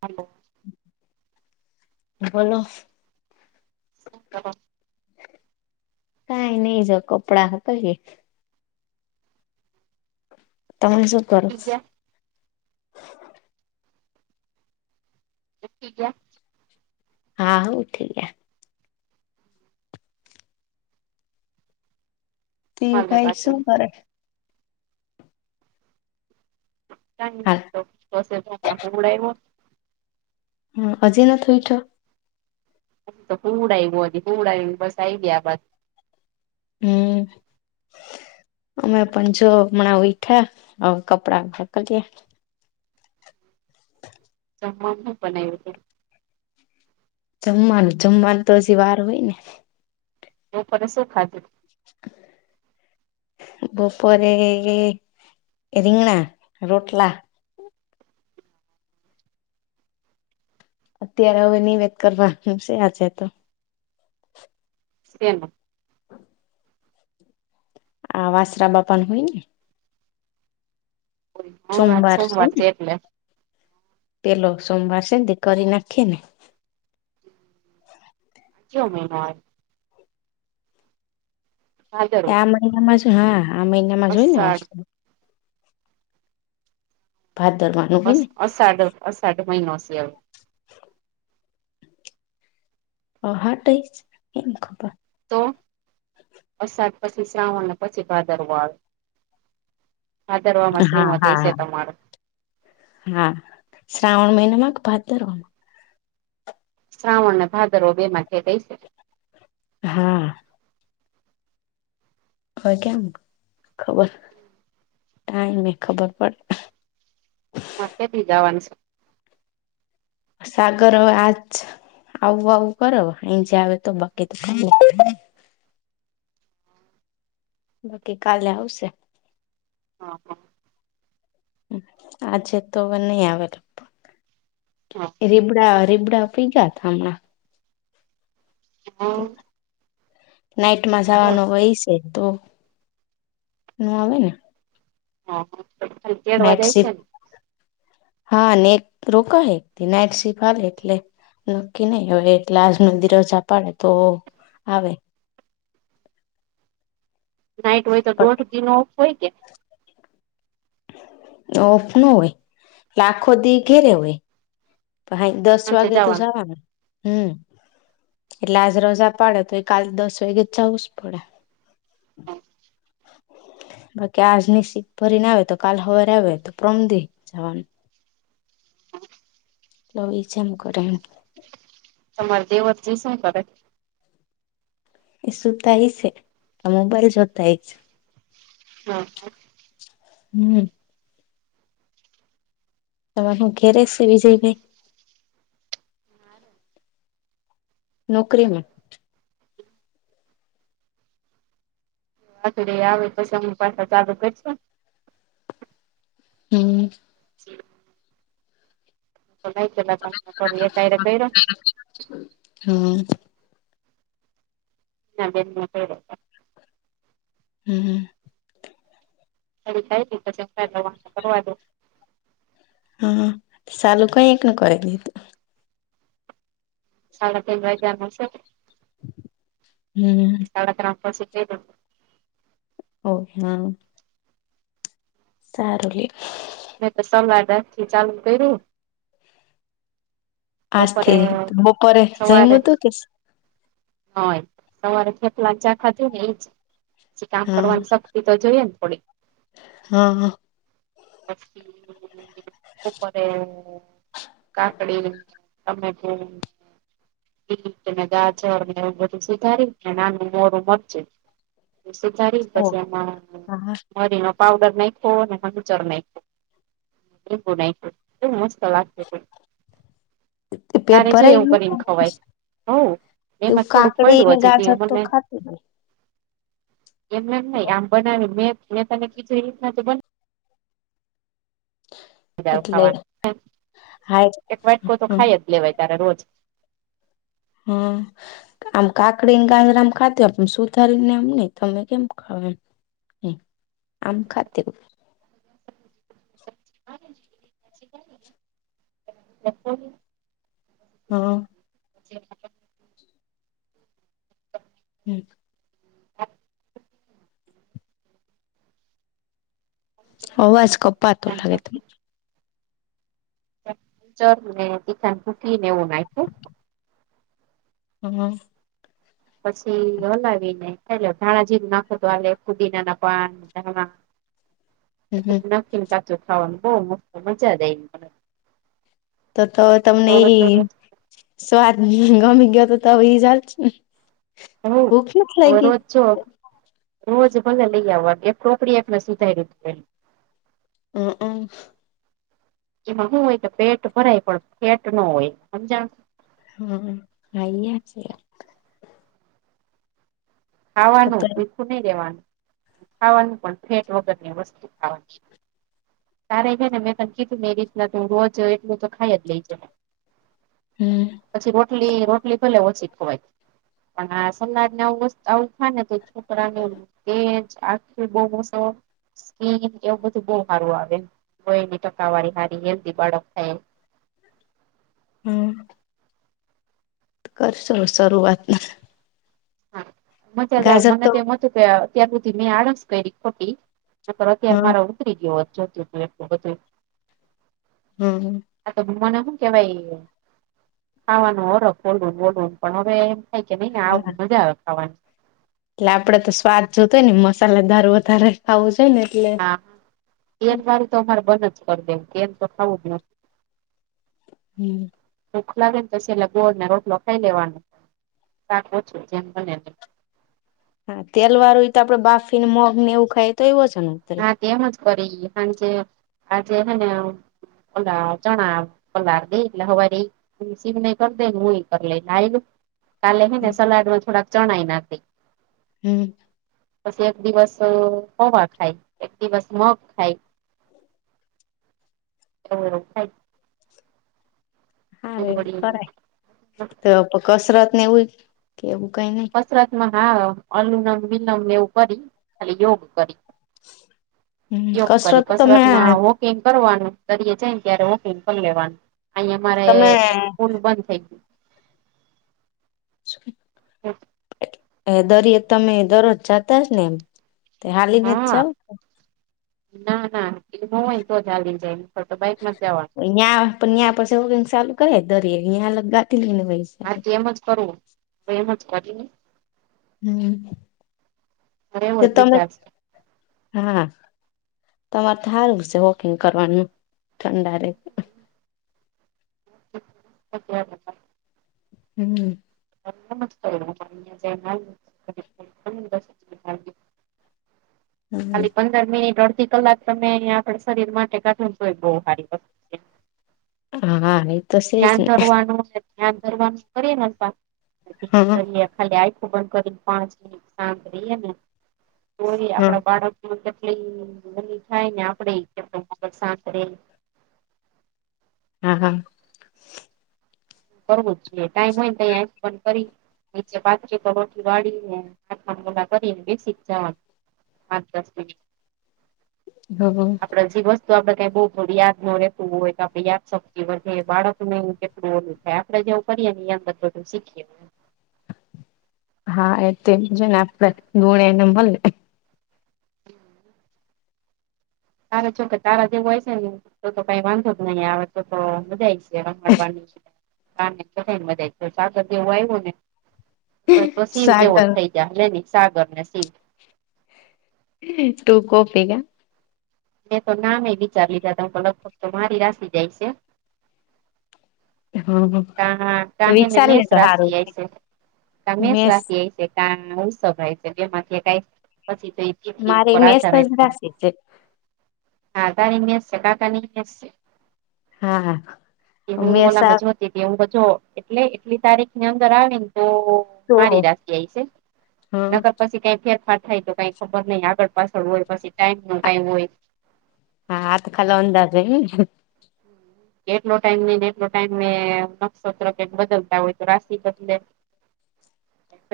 Hello hello. Hello. કઈ નહી. જો કપડા હુકઇએ. તમે શું કરો સુતી છો? ગયા [unintelligible] ગ્યા? હા હો ઊઠી ગયા. તે હું હાલે ભાઈ બાકી શું કરે? હા [unintelligible] છ સાત વાગે હુવડાવ્યો. હમ. હજી નથ ઉઠ્યો? તો હુવડાવ્યો, હુવડાઈને બસ આયવી આ બાજુ. હમ. અમે પણ જો હમણાં ઉઠ્યા, હવે કપડા આમ ધકેલીએ. જમવામાં હું બનાયુ છે? જમવાનું, જમવાનું તો હજી વાર હોય ને. એું પણને શું ખાધું બપરે એ રીંગણા રોટલા અત્યારે હવે નિવેદ કરવાનું છે આજે તો એમ [unintelligible] [inaudible] આ વાસરા બાપા ન હોય ને? હા હા, આજ સોમવાર છે એટલે. પેહલો સોમવાર છે ને તો કરી નાખીએને. કે મહિનોય ભાદરવો આ મહિનામાં જ હા આ મહિનામાં જો હોય ને વા અષાઢ ભારત દરમન અ અ સાઢ અસાઢ મહિનો છે એ હ હા ટ છે એમ ખબર તો પસાદ પછી શ્રાવણને પછી ભાદર વાળ હા શ્રીમત હા હશે હા તમારે હા શ્રાવણ મહિનામાં ભાતરવાનું શ્રાવણ ના ભાદરો બેમાંથી થઈ શ હા હવે કેમ ખબર કઈ નને ખબર પડે કે બી જાવાનું સાગર હવે આજ આવું આવું કર એ જ આવે તો બાકી તો બાકી કાલે આવશે હા હા હ આજે તોવ ન આવેલપ હ હ રીબડા રીબડા પી ગયા હમણાં હા નાઈટ માં જવાનો હોય છે તો એું આવે ને હા હ નાઈટ શિફ્ટ હા એક રોક એકથી નાઈટ શિફ્ટ આવેા એટલે નક્કી નહી હવે એટલા નંદિરજા પાડે તો આવે નાઈટ હોય તો દોઢધનો ઓફ હોય કે ઓફ નો હોય લાખો દી ઘેરે હોય દસ સાંજે વાગે તો જવાનું જવા [unintelligible] એટલે આજ રજા પાડે તો એ કાલે દસ વાગે જ જવું જ પડે [unintelligible] બાકી આજની સીટ ભરીને આવે તો કાલ સવારે આવે તો પ્રમ દે જવાનું લોભ છેમુકણ. તમાર દે વરતી સં કરે એ સુતાય છે આ મોબાઈલ જોતા હય છે હા હા હમ તમામે હ ઘેરે સ બ જઈ ભ નોકરીમાં આવે તોછ પાછા ચાલુ કરશ હમ ય ર કઈ હમ ના બે માટે. હમ હમ. એ થાયી [unintelligible] કરવા દો. હા સાલું કઈ એક ન કરે હતું. સાડા તર વાયાગા નુ છે. હમ્મ ત ત આપ શી. ઓકે હા. સારુંલી. મે તો સલા થી ચાલુ કર્યું. આજ બપોરે થી બપોરે જઈમ હતું કે. હ સવારે થેપલા ચાખા થું ને એ પછી કામ હા કરવાનું. તે તો જઈએ ને થોડી. હા હા. ઉપરે કાકડી. ટમેટું ગારજ ને એવું બધું સુધારીને નાનું મોરું મરજ. સુધારી ઓ પછી એમાં હા મરી નો પાવડર નાયખો ને ખચર નાખો. લીંબુ એવુ મસ્ત લાગતુતુ પેટ ભરાય એવું કરીને ગું. ખવાય હવ એમાં તેવું થોડુંક કાકડી ને પડ્યું ગાજર તો ખાતું ને. એમનેમ ન આમ બનાવ્યું મેં મે તને કીધું એ રીતના બને હ. બ ખાવાનું એક વાટકો તો હમ ખાઈ જ લેવાય તારે રોજ. હ. આમ કાકડીને ગાજર આમ ખાતી હોય સુધારીને એમ નહી તમે કેમ ખાવ એમ. હ આમ ખાતેર. [unintelligible] હ. [unintelligible] હમ. હ. અવાજ કપાતો લાગેત. ચર ને [unintelligible] ભૂકી નેવુ નાયકખુ [unintelligible] પછી હલાવીને. એ ધાણાજીરુ નાખો તો આ કુદીના ના પાન ધાણા. હમ કચું ખાવાનું બહ મસ્ મજા દે મ. તો તો તમને એ સ્વાદ ગમી ગયો તો ત હ એ ચાલ છે ને. હવ ભૂખ નથી હવે લાગી રોજ જો રોજ ભલે લઈ આવવા એક ટોકડી એકને સુધારી [unintelligible] એમાં શું હોય કે પેટ ભરાય પણ પેટ ન હોય સમજણ. હા અયે છે. ખાવાનું છે ભૂખું નહી દેવાનું ખાવાનું પણ ફેટ વગર વસ્તુ ખાવાની. તારે ને મેં ત કીધું મે એ રીતના તું રોજ એટલું તો ખાઈ જ લઈ જે ને. હમ પછી રોટલી રોટલી પેલા ઓછી ખવાય. પણ સનાજ ને બધૂ આવું થાય ને તો છોકરાને તેજ આખી બમસો. સ્કીન એવું બધું બહ સારું આવે ગયની ટકાવારી સારી હેલ્ધી બાળક થાય હમ્મ કરશો શરૂઆતમાં મજા જ મને તો એમ હતું કે અત્યાર સુધી મેં આળસ કરી ખોટી, નિતો અત્યારે હમ મારો કરી ગયો હતો [unintelligible] હમ્મ. આતો મને હું કેવાય, ખાવાનું હરખ બોલ બોલવ, પણ હવે કય કે નહી આવ હા મજા આવે ખાવાની એટલે આપડે તો સ્વાદ જોતો હોય ને મસાલાદાર વધારે ખાવું જોઈ ને એટલે હા એર વાળું તો અમારે બન જ કરી દેવું એમ તો ખાવું જ ન હમ્મ ભુખ લાગે ને તો છેલ્લે ગોળ ને રોટલો ખાઈ લેવાનો શાક ઓછું જેમ બને હા, તેલ વાળું તો આપડે બાફી ને મગ ને એવું ખાઈએ તોએ વજન ઉતરે. હા, તેમજ કરી હાંજે, હાંજે હું ઓલા ચણા પલાળ દઈ એટલે સવારે ઈ હું [unintelligible] ને કરી દે ને હું એ કરી લઈ [unintelligible] કાલે હે ને સલાડમાં થોડાક ચણાઈ નાખ દેઈ. હમ્મ. પસી એક દિવસ પૌવા ખાય. એક દિવસ મગ ખાય. એવું બધું ખાઈ. હારે વળી કરાય. તો કસરત ને એવુંય? કે એવું કાંઈ નહીં? કસરતમાં હા, અનુલોમ વિલોમ ને એવું કરી, ખાલી યોગ કરી. હમ યોગ કરી. તમે કસરત માં વોક વોકિંગ કરવાનું, [unintelligible] જઈન ત્યારે વોકિંગ કર લેવાનું. અહીંયાં મારે તમે પૂલ બંધ થઇ ગયું. [inaudible] હમ અઈયા દરિયે તમે દરરોજ જાતા જ ને તે હાલીને જ હા જાવ ના ના એ તો [unintelligible] હોય ને તો જ હાલી જાય [unintelligible] તો બાઈક માં જવાનું ન્યાં તો ન્યાં પસી [unintelligible] ચાલુ કરે દરીયે અં લગાતી લઈ ને ભાઈ હા તેમ જ કરવું તો એમ જ કરીને હમ મારે એવો એ જ તમે વિચાર છે હા તમારે તો હારું સે વોકિંગ કરવાનું ઠંડાં રે [unintelligible] હમ [inaudible] હમ ખાલી પંદર મિનિટ અડધી કલાક તમે અયા આપડે શરીર માટે કાઢો તોય બઉ હારી હા હા એ તો સેજ ધ્યાન ને દરવાનું ને ધ્યાન ધરવાનું કરીને [unintelligible] ધ્યાન હા હા દરીએ ખાલી આંયખુ બંધ કરીને પાંચ મિનિટ સાંત રહીએે ને તોય આપડા બાળક [unintelligible] થાય ને આપડેય [unintelligible] ક સાંત રે હાં હાં બરોબર છે ટાઈમ હોય ને તંય આંખ બંધ કરી નીચે પાથરી પલોઠુ વાળીને હાથમા ગલા કરીને બેસી જ જવાનું પાંચ દસ મિનિટ હમ આપડા [unintelligible] તો આપડે કઈ બઉ થોડી યાદ ન રહેતું હોય આપડી યાદ શક્તિ વધે બાળકને એવ કેટલું હો હ આપડે જેવું કરીએ ને એ અંદર બધું શીખી જાય હા એ તે છે ને આપડે ગુણે એને મલે હમ [unintelligible] તાર જો કે તારા જેવું હોય છે ને તો કઈ, વાંધો જ નહી આવે તો તો બધા. મળવાનું, ક ને બધ તોા દવું આવ્યું ને. પ [unintelligible] જેવો જ સાગર થઈ જયા લે ન સાગર ને શિવ ટું કોપી કે મેં તો નામે વિચાર લીધા ત લગભગ તો મારી રાસી જાય છે. હ હ. ક કાહેને મેષ રાશિ જાય છે, થી મે મેસ રાશિ ક ઉસવાય છે બે માંથી એક, પછી તો એ તિથી મારી ઉપર મેસ આધારે જ રાશિ છે હાધારી મેસશે કાકાની મેસ છે, હા એવું ઓલા મેષા મજ હ તો જો એટલે એટલી તારીખની અંદર આવી ને તો તો મારી રાખ આય છે, હા હા નગર પછી કઈ ફેરફાર થાય તો કઈક ખબર નહ આગળ પાછળ હોય પછી ટાઈમ ન કઈ હોય. હા આત કલાવંદદે કેટલો ટાઈમ નઈ ને એટલો ટાઈમ નક્ષત્ર કેક બદલતા હોય તો રાશિ બદલે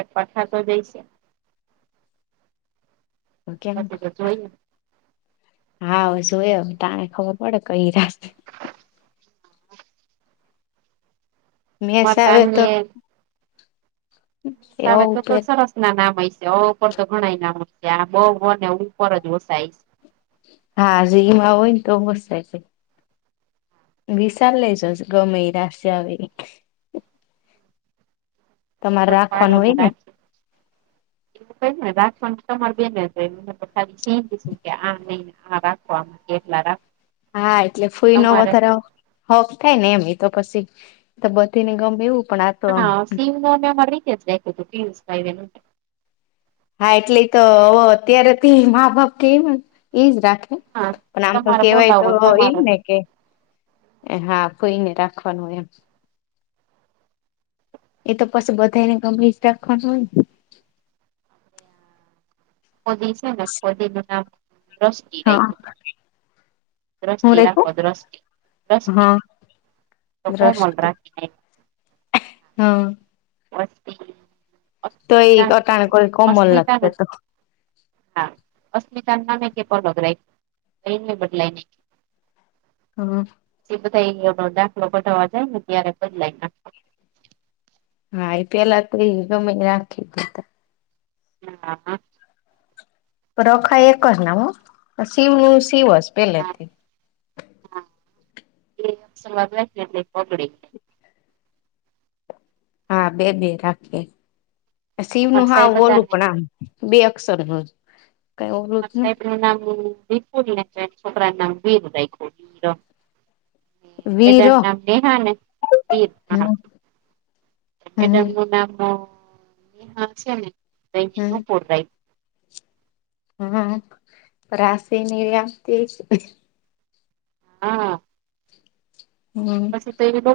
એક પઠાતો દઈશે ને કેમ પછી તો જોઈ હા અ શું અમ તને ખબર પડે કઈ રા મેસ અમાર આવે તો આમયે એવો તાવે ઉપર તલસા ના નામ મય છે, અ ઉપર તો ઘણા નામ છે, આ બ વ ને ઉપર જ વસાય છે. હા જે મા હોય તો [unintelligible] વિશાલ લેજ ગમે એ રાસયે આવે એ [inaudible] તમારે એવું રાખવાનું હોય ને કય ને [unintelligible] હા રાખવામ કેટલા રા હા એટલે ફુઈ નો વધાર હક થાય ને એમ એ તો પછી તો બધી ને ગમે એવું પણ આ તો આમ હા સિવ ન મેં મારી રીતે જ રાયખુતુ પિયુષભાઈ હા એટલે તો અત્યારે તે મા બાપ કેમ એજ રાખે હા પણ આમ તો તમારે કેવાય તો બોલાવો ને એ તમારે ને કે હા ફોઈને રાખવાનું એમ એ તો પછી બધાને ગમી જ રાખવાનું હોયને કોદી છે, ને કોદીનુ નામ દ્રષ્ટિ હા રાયખુ હું દ્રષ્ટિ રાખો રેખું દ્રષ્ટિ દ્રષ્ટિ હા [unintelligible] હ. [inaudible] તો એ કટાણ કોઈ કોમલ લાગશે અસ્મિતાનું તો હા અસ્મિતા નામે [unintelligible] એની બદલાઈ ની [unintelligible] હા. છે બધા દાખલો પલતાવા જાય ને ત્યારે બદલાઈ હા એ પેલા ત એ ગમે રાખી હા હા. રખાય એક જ નામ હ શીવ શીવ હા પેલેથી હા એ [unintelligible] હા બે બે રાખીએ અમાર શિવિવનું હા સાહેબ હતા ઓલું ને પણ આમ બે અક્ષર ન જ કઈ ઓલું જ ને સાહેબ ન નામુ [unintelligible] છોકરાન નામ વીર રાયખુ વીર ને વીર બેદ હ નામ નેહા ને વીર હા મેડમ હ નું નામ નેહા છે, ને નુપુર રાય હા રાશી ને એ આ તેજ હા. હમ સ [inaudible]